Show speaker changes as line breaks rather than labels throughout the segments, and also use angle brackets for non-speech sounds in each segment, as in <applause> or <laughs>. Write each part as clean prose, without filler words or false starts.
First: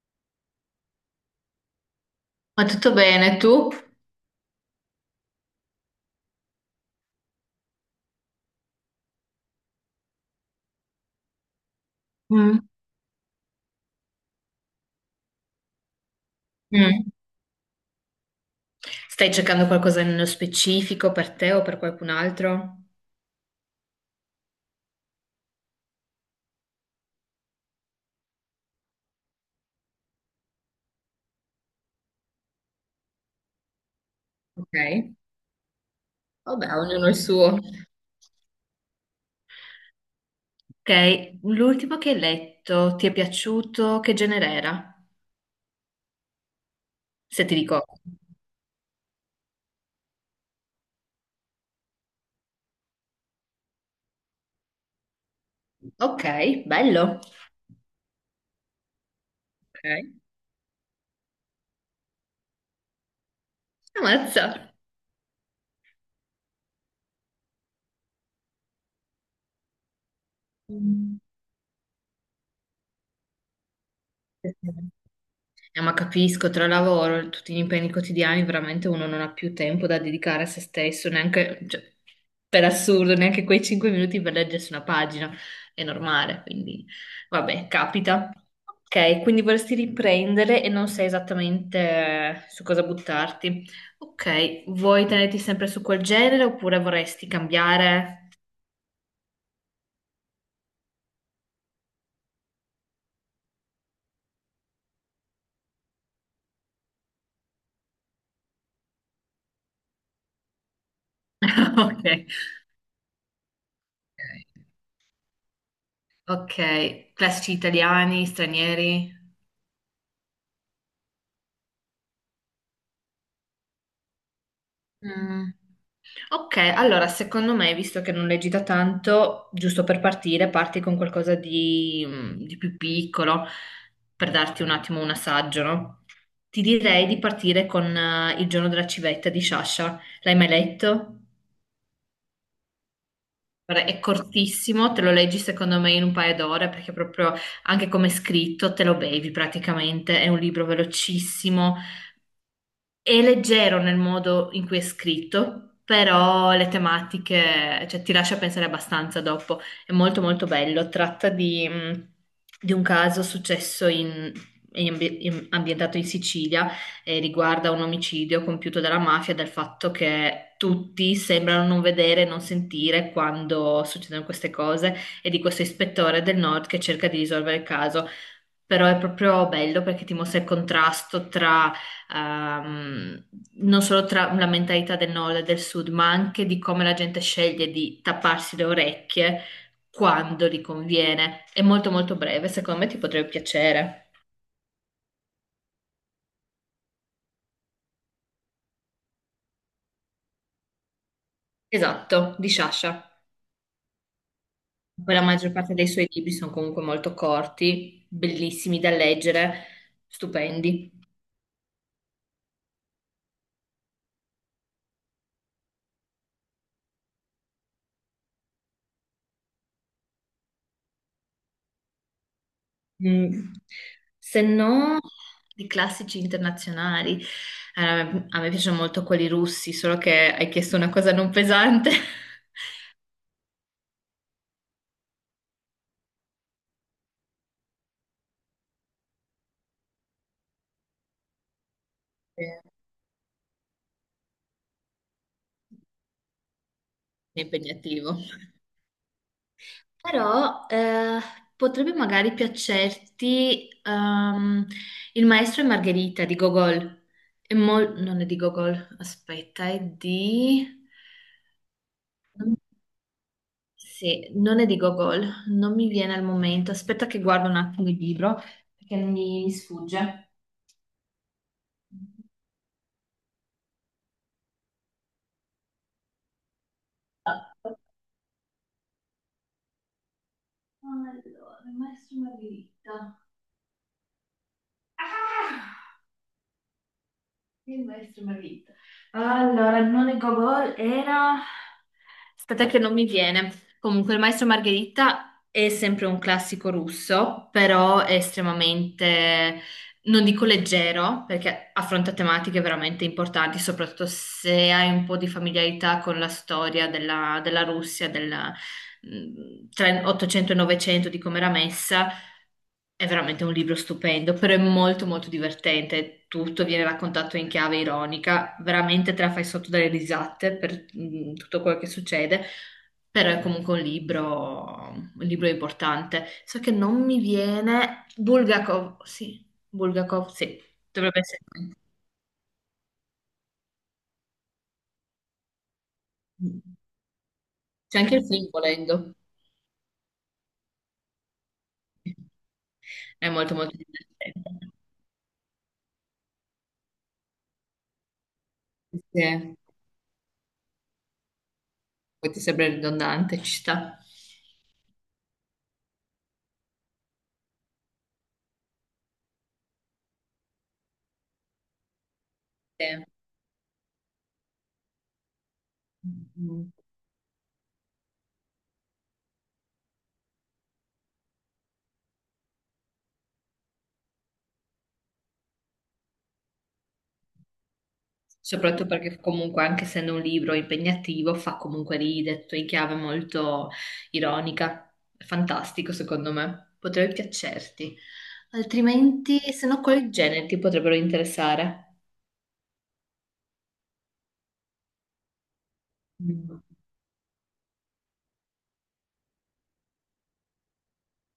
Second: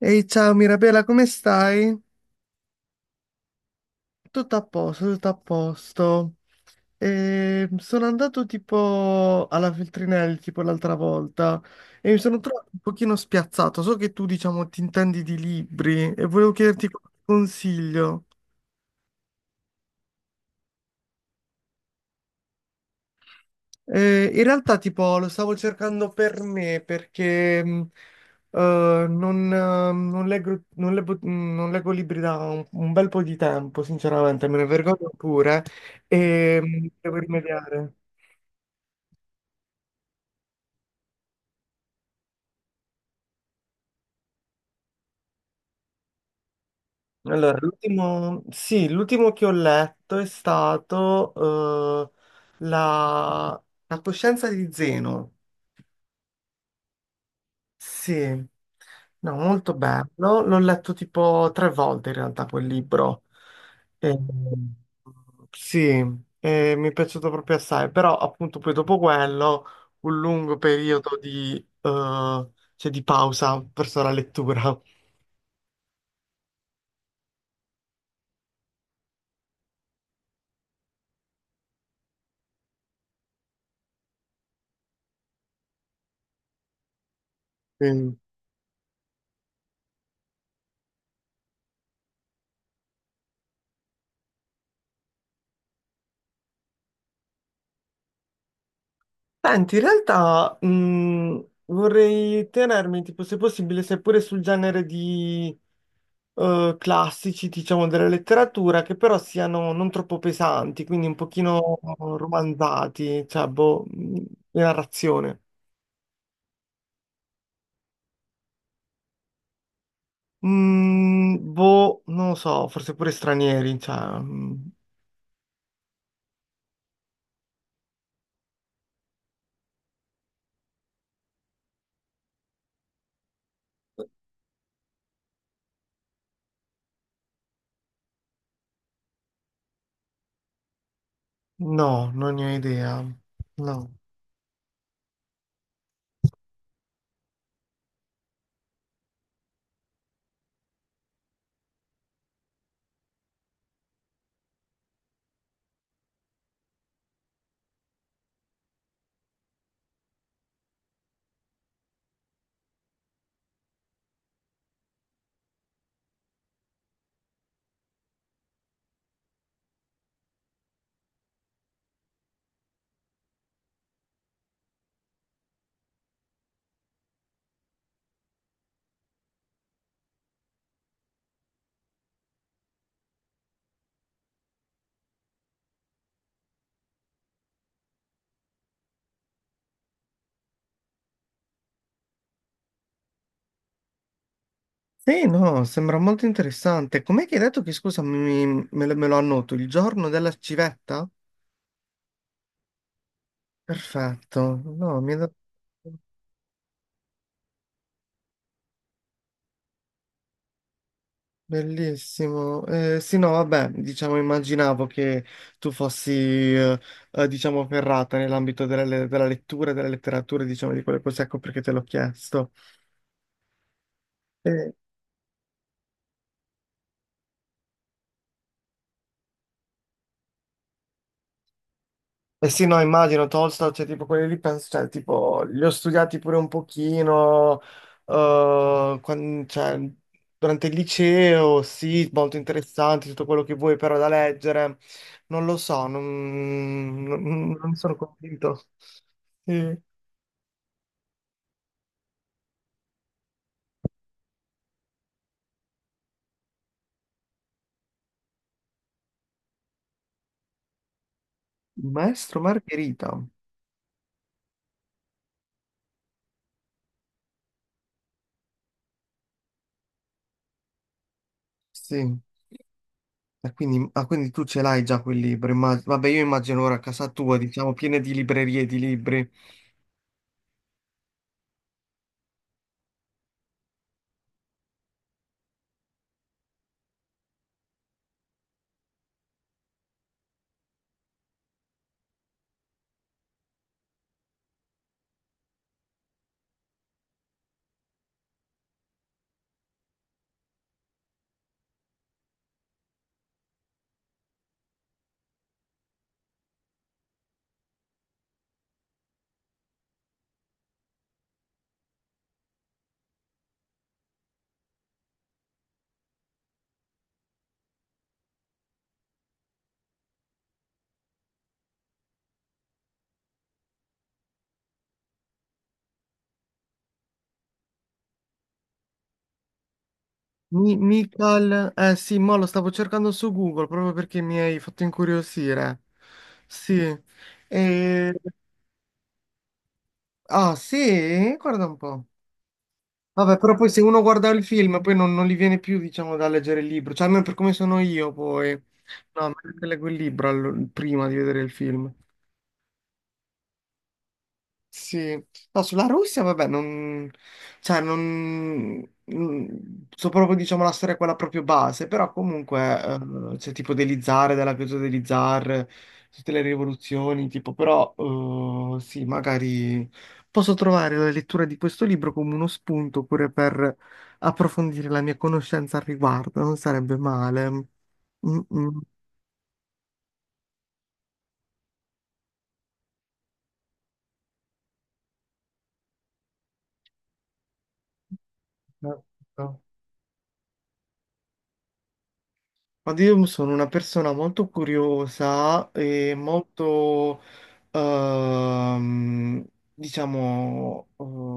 Ehi, ciao Mirabella, come stai?
Ma tutto bene, tu?
Tutto a posto, tutto a posto. E sono andato tipo alla Feltrinelli tipo l'altra volta e mi sono
Mm.
trovato un pochino spiazzato. So che tu, diciamo, ti intendi di libri e volevo chiederti
Mm.
qualche consiglio.
Stai cercando qualcosa nello specifico per te o per qualcun altro?
In realtà, tipo, lo stavo cercando per me perché non, non leggo, non leggo- non leggo libri da un bel po' di tempo, sinceramente, me ne
Ok,
vergogno pure e
vabbè, ognuno il
devo
suo.
rimediare.
Ok, l'ultimo che hai letto, ti è piaciuto? Che genere era? Se ti
Allora,
ricordo.
l'ultimo, sì, l'ultimo che ho letto è stato la coscienza di Zeno.
Ok, bello.
Sì, no, molto
Ok.
bello. L'ho letto tipo tre volte in realtà quel libro. Eh,
Ammazza.
sì, mi è piaciuto proprio assai, però appunto poi dopo quello un lungo periodo
Mm.
di, cioè, di pausa verso la lettura.
Ma capisco, tra lavoro, e tutti gli impegni quotidiani, veramente uno non ha più tempo da dedicare a se stesso, neanche, cioè, per assurdo, neanche quei 5 minuti per leggersi una pagina, è normale, quindi vabbè,
Sì.
capita. Ok, quindi vorresti riprendere e non sai esattamente su cosa buttarti. Ok, vuoi tenerti sempre su quel genere oppure vorresti cambiare?
Senti, in realtà vorrei tenermi, tipo, se possibile, seppure sul genere di classici, diciamo, della letteratura, che però siano non troppo pesanti, quindi un
<laughs>
pochino
Ok,
romanzati, cioè, boh, di narrazione.
ok, classici italiani, stranieri?
Boh, non lo so, forse pure stranieri, cioè,
Mm. Ok, allora secondo me, visto che non leggi da tanto, giusto per partire, parti con qualcosa di, di più piccolo, per darti un attimo un assaggio, no? Ti direi di partire con Il giorno della civetta di Sciascia. L'hai mai letto?
no, non ne ho idea.
Guarda,
No.
è cortissimo, te lo leggi secondo me in un paio d'ore, perché proprio anche come è scritto te lo bevi praticamente. È un libro velocissimo. È leggero nel modo in cui è scritto, però le tematiche, cioè, ti lascia pensare abbastanza dopo. È molto molto bello. Tratta di un caso successo ambientato in Sicilia e riguarda un omicidio compiuto dalla mafia, dal fatto che tutti sembrano non vedere, non sentire quando succedono queste cose e di questo ispettore del nord che cerca di risolvere il caso. Però è proprio bello perché ti mostra il contrasto tra ehm, non solo tra la mentalità del nord e del sud, ma anche di come la gente sceglie di tapparsi le orecchie quando gli conviene. È molto molto breve, secondo me ti potrebbe piacere.
Sì, no, sembra molto interessante. Com'è che hai detto che, scusa, me lo annoto, il giorno della civetta?
Esatto, di Sciascia.
Perfetto, no, mi
Poi
ha
la
dato.
maggior parte dei suoi libri sono comunque molto corti, bellissimi da leggere, stupendi.
Bellissimo. Sì, no, vabbè, diciamo, immaginavo che tu fossi, diciamo, ferrata nell'ambito della lettura, della letteratura, diciamo, di quello così, ecco perché te l'ho chiesto.
Mm. Se
Eh,
no, di classici internazionali. A me piacciono molto quelli russi, solo che hai chiesto una cosa non pesante. <laughs>
eh sì, no, immagino, Tolstoj, cioè, tipo, quelli lì, penso, cioè, tipo, li ho studiati pure un pochino, cioè, durante il liceo, sì, molto
Eh,
interessanti, tutto quello che vuoi, però da leggere, non lo so, non,
è
non, non sono
impegnativo.
convinto. Sì.
Però potrebbe magari piacerti Il maestro e Margherita di Gogol. Non è di Gogol, aspetta, è di...
Maestro Margherita,
Sì, non è di Gogol, non mi viene al momento. Aspetta che guardo un attimo il libro perché mi sfugge.
sì. E quindi tu ce l'hai già quel libro, vabbè io immagino ora a casa tua, diciamo, piena di librerie di libri.
Allora, il maestro e Margherita. Ah! Il maestro e Margherita. Allora, non è Gogol, era. Aspetta che non mi viene. Comunque, il maestro e Margherita è sempre un classico russo, però è estremamente, non dico leggero, perché affronta tematiche veramente importanti, soprattutto se hai un po' di familiarità con la storia della Russia, tra 800 e 900, di come era messa. È veramente un libro stupendo, però è molto molto divertente. Tutto viene raccontato in chiave ironica, veramente te la fai sotto dalle risate per tutto quello che succede, però è comunque un libro importante. So che non mi viene Bulgakov, sì, dovrebbe essere.
Michael, eh sì, mo lo stavo cercando su Google proprio perché mi hai fatto incuriosire.
Lui.
Sì.
C'è
E-
anche il film volendo.
Ah sì? Guarda un po'.
È
Vabbè,
molto
però poi
molto
se uno guarda il
divertente.
film poi non gli viene più, diciamo, da leggere il libro, cioè almeno per come sono io poi.
Sì,
No, a me che
sì,
leggo il libro prima di vedere il film.
poi ti sembra ridondante, ci sta.
Sì, no, sulla Russia, vabbè, non, cioè, non, non- so proprio, diciamo, la storia quella proprio base, però comunque,
Sì.
c'è tipo degli zar, della caduta degli zar,
Mm,
tutte le
mm.
rivoluzioni, tipo, però, sì, magari posso trovare la lettura di questo libro come uno spunto pure per approfondire la mia conoscenza al riguardo, non sarebbe male. Mm,
Soprattutto perché comunque anche essendo un libro impegnativo fa comunque ridere, tutto in chiave molto ironica. È fantastico secondo me, potrebbe piacerti.
mm.
Altrimenti, se no, quali generi ti potrebbero interessare?
Ma io sono una persona molto curiosa e
Mm.
molto, ehm, diciamo,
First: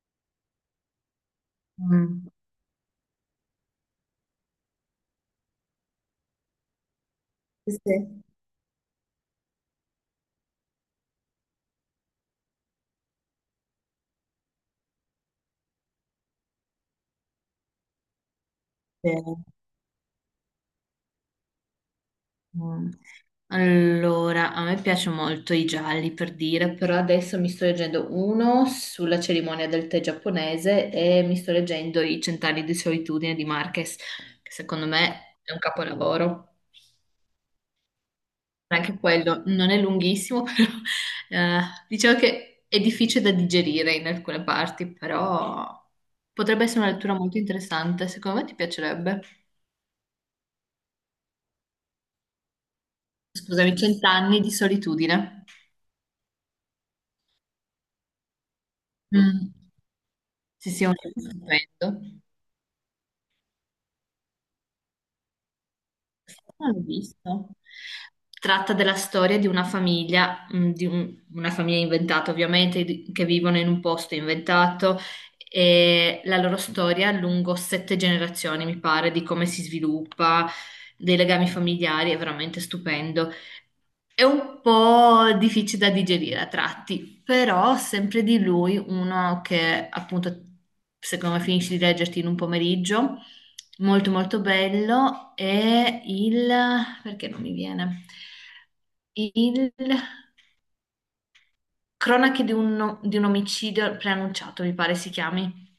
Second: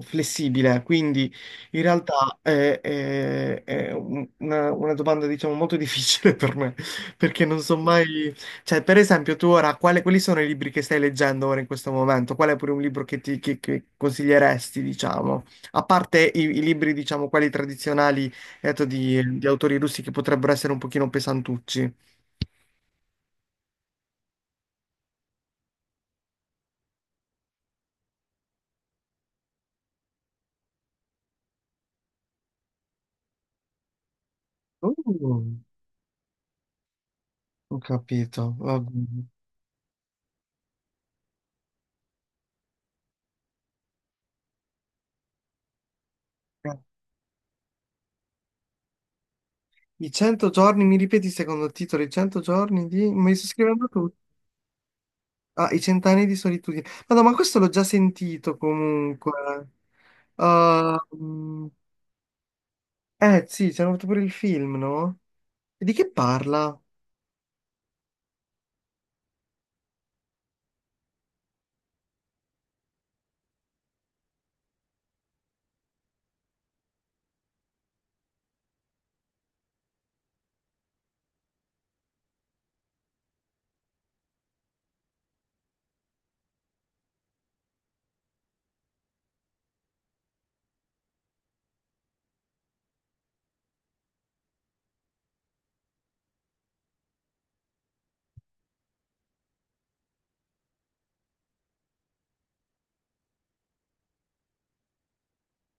flessibile, quindi in
Mm.
realtà è una domanda, diciamo, molto difficile <laughs> per me, perché non so
Sì,
mai. Cioè, per esempio, tu ora, quali sono i libri che stai leggendo ora in questo momento? Qual è pure un libro che che consiglieresti, diciamo? A parte i libri, diciamo, quelli tradizionali detto
sì.
di autori russi che potrebbero essere un pochino pesantucci.
Mm. Allora, a me piace molto i gialli per dire, però adesso mi sto leggendo uno sulla cerimonia del tè giapponese e mi sto leggendo I cent'anni di solitudine di Marquez, che secondo me è
Uh,
un capolavoro.
Ho capito, va
Anche
bene.
quello non è lunghissimo, <laughs> però diciamo che è difficile da digerire in alcune parti, però potrebbe
Eh,
essere una lettura molto interessante, secondo me ti piacerebbe.
I 100 giorni, mi ripeti il secondo titolo, i 100 giorni di. Mi sto
Scusami,
scrivendo tutto.
cent'anni di solitudine.
Ah, i cent'anni di solitudine. Ma no, ma questo l'ho già sentito comunque.
Mm. Sì, sì, è un
Ah,
libro stupendo.
eh sì, ci hanno fatto pure il film, no? E di che
Non
parla?
l'ho visto. Tratta della storia di una famiglia inventata ovviamente, che vivono in un posto inventato e la loro storia lungo sette generazioni, mi pare, di come si sviluppa, dei legami familiari, è veramente stupendo. È un po' difficile da digerire a tratti, però sempre di lui uno che appunto secondo me finisci di leggerti in un pomeriggio, molto molto bello, è il... perché non mi viene? Il Cronache di un omicidio preannunciato, mi pare si chiami.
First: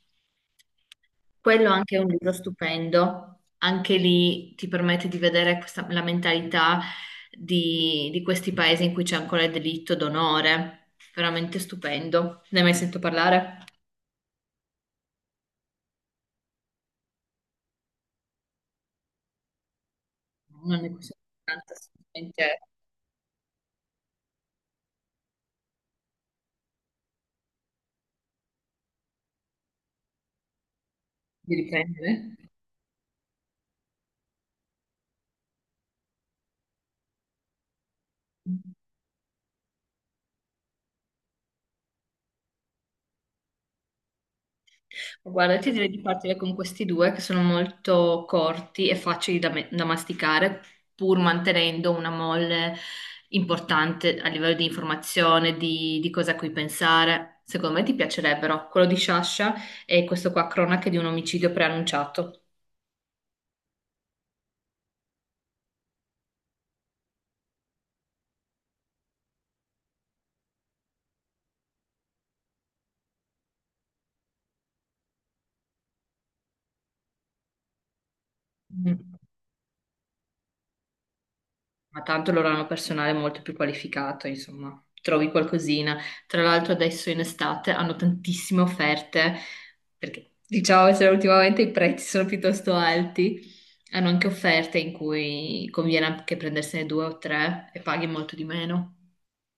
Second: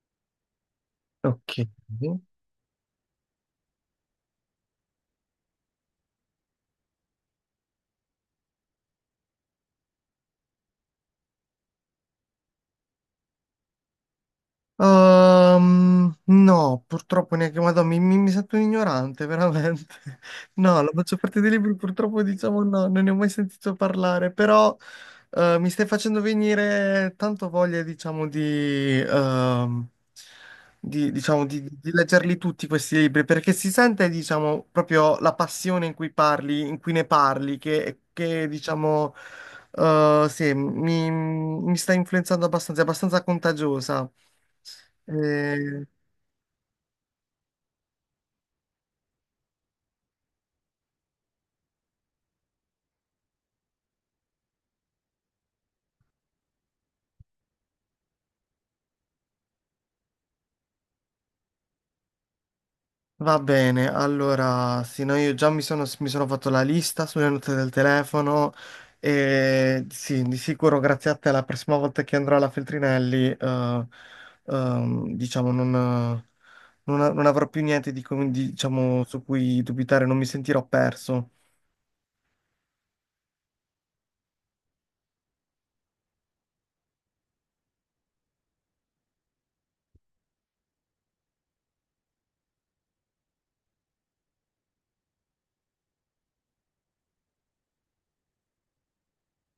Ok.
Quello anche è un libro stupendo, anche lì ti permette di vedere la mentalità di questi paesi in cui c'è ancora il delitto d'onore, veramente stupendo. Ne hai mai sentito parlare?
No, purtroppo neanche Madonna, mi sento un ignorante, veramente. <laughs> No,
Non
la
è questa
maggior parte dei
importanza
libri purtroppo
assolutamente
diciamo no, non ne ho mai sentito parlare, però mi stai facendo venire tanto voglia, diciamo, di, diciamo,
di
di
riprendere.
leggerli tutti questi libri, perché si sente, diciamo, proprio la passione in cui parli, in cui ne parli, che diciamo, sì, mi sta influenzando abbastanza, è abbastanza contagiosa.
Guarda, ti
Eh,
direi di partire con questi due che sono molto corti e facili da masticare, pur mantenendo una molle importante a livello di informazione, di cosa a cui pensare. Secondo me ti piacerebbero quello di Sciascia e questo qua, Cronache di un omicidio preannunciato.
Va bene, allora, sì, no, io già mi sono fatto la lista sulle note del telefono e sì, di sicuro grazie a te la prossima volta che andrò alla Feltrinelli, diciamo, non avrò più niente diciamo, su cui dubitare, non mi sentirò perso.
Ma tanto loro hanno personale molto più qualificato, insomma, trovi qualcosina. Tra l'altro adesso in estate hanno tantissime offerte, perché diciamo se ultimamente i prezzi sono piuttosto alti, hanno anche offerte in cui conviene anche prendersene due o tre e paghi molto di meno.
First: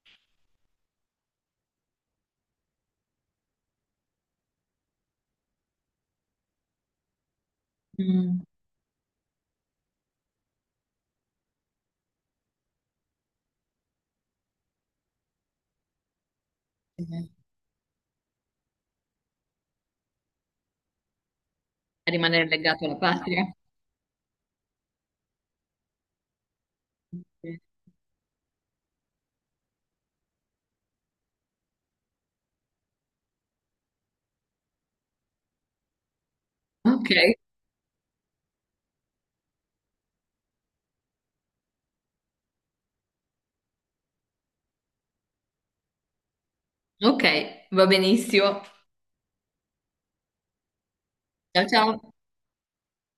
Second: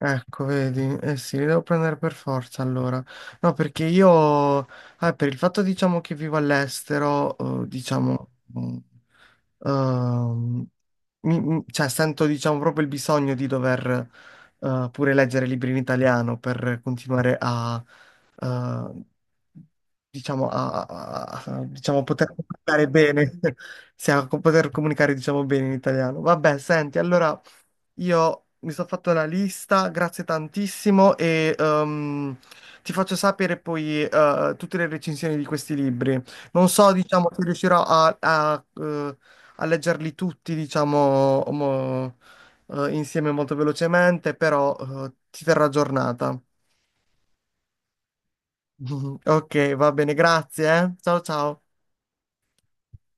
Ecco, vedi, eh sì, li devo prendere per forza allora. No, perché io, per il fatto diciamo che vivo all'estero, diciamo,
Mm,
mm, ehm, cioè sento diciamo proprio il bisogno di dover pure leggere libri in italiano per
sì.
continuare a, eh, diciamo, diciamo,
E
poter
rimanere legato
comunicare
alla
bene,
patria.
<laughs> sì, poter comunicare diciamo bene in italiano. Vabbè, senti, allora.
Sì.
Io mi sono fatto una lista, grazie tantissimo e ti faccio sapere poi tutte le recensioni di questi libri. Non so,
Ok,
diciamo, se riuscirò a, a leggerli tutti, diciamo, insieme molto velocemente, però ti terrò aggiornata.
ok, va benissimo.
<laughs> Ok, va bene, grazie, eh. Ciao ciao.
Ciao ciao.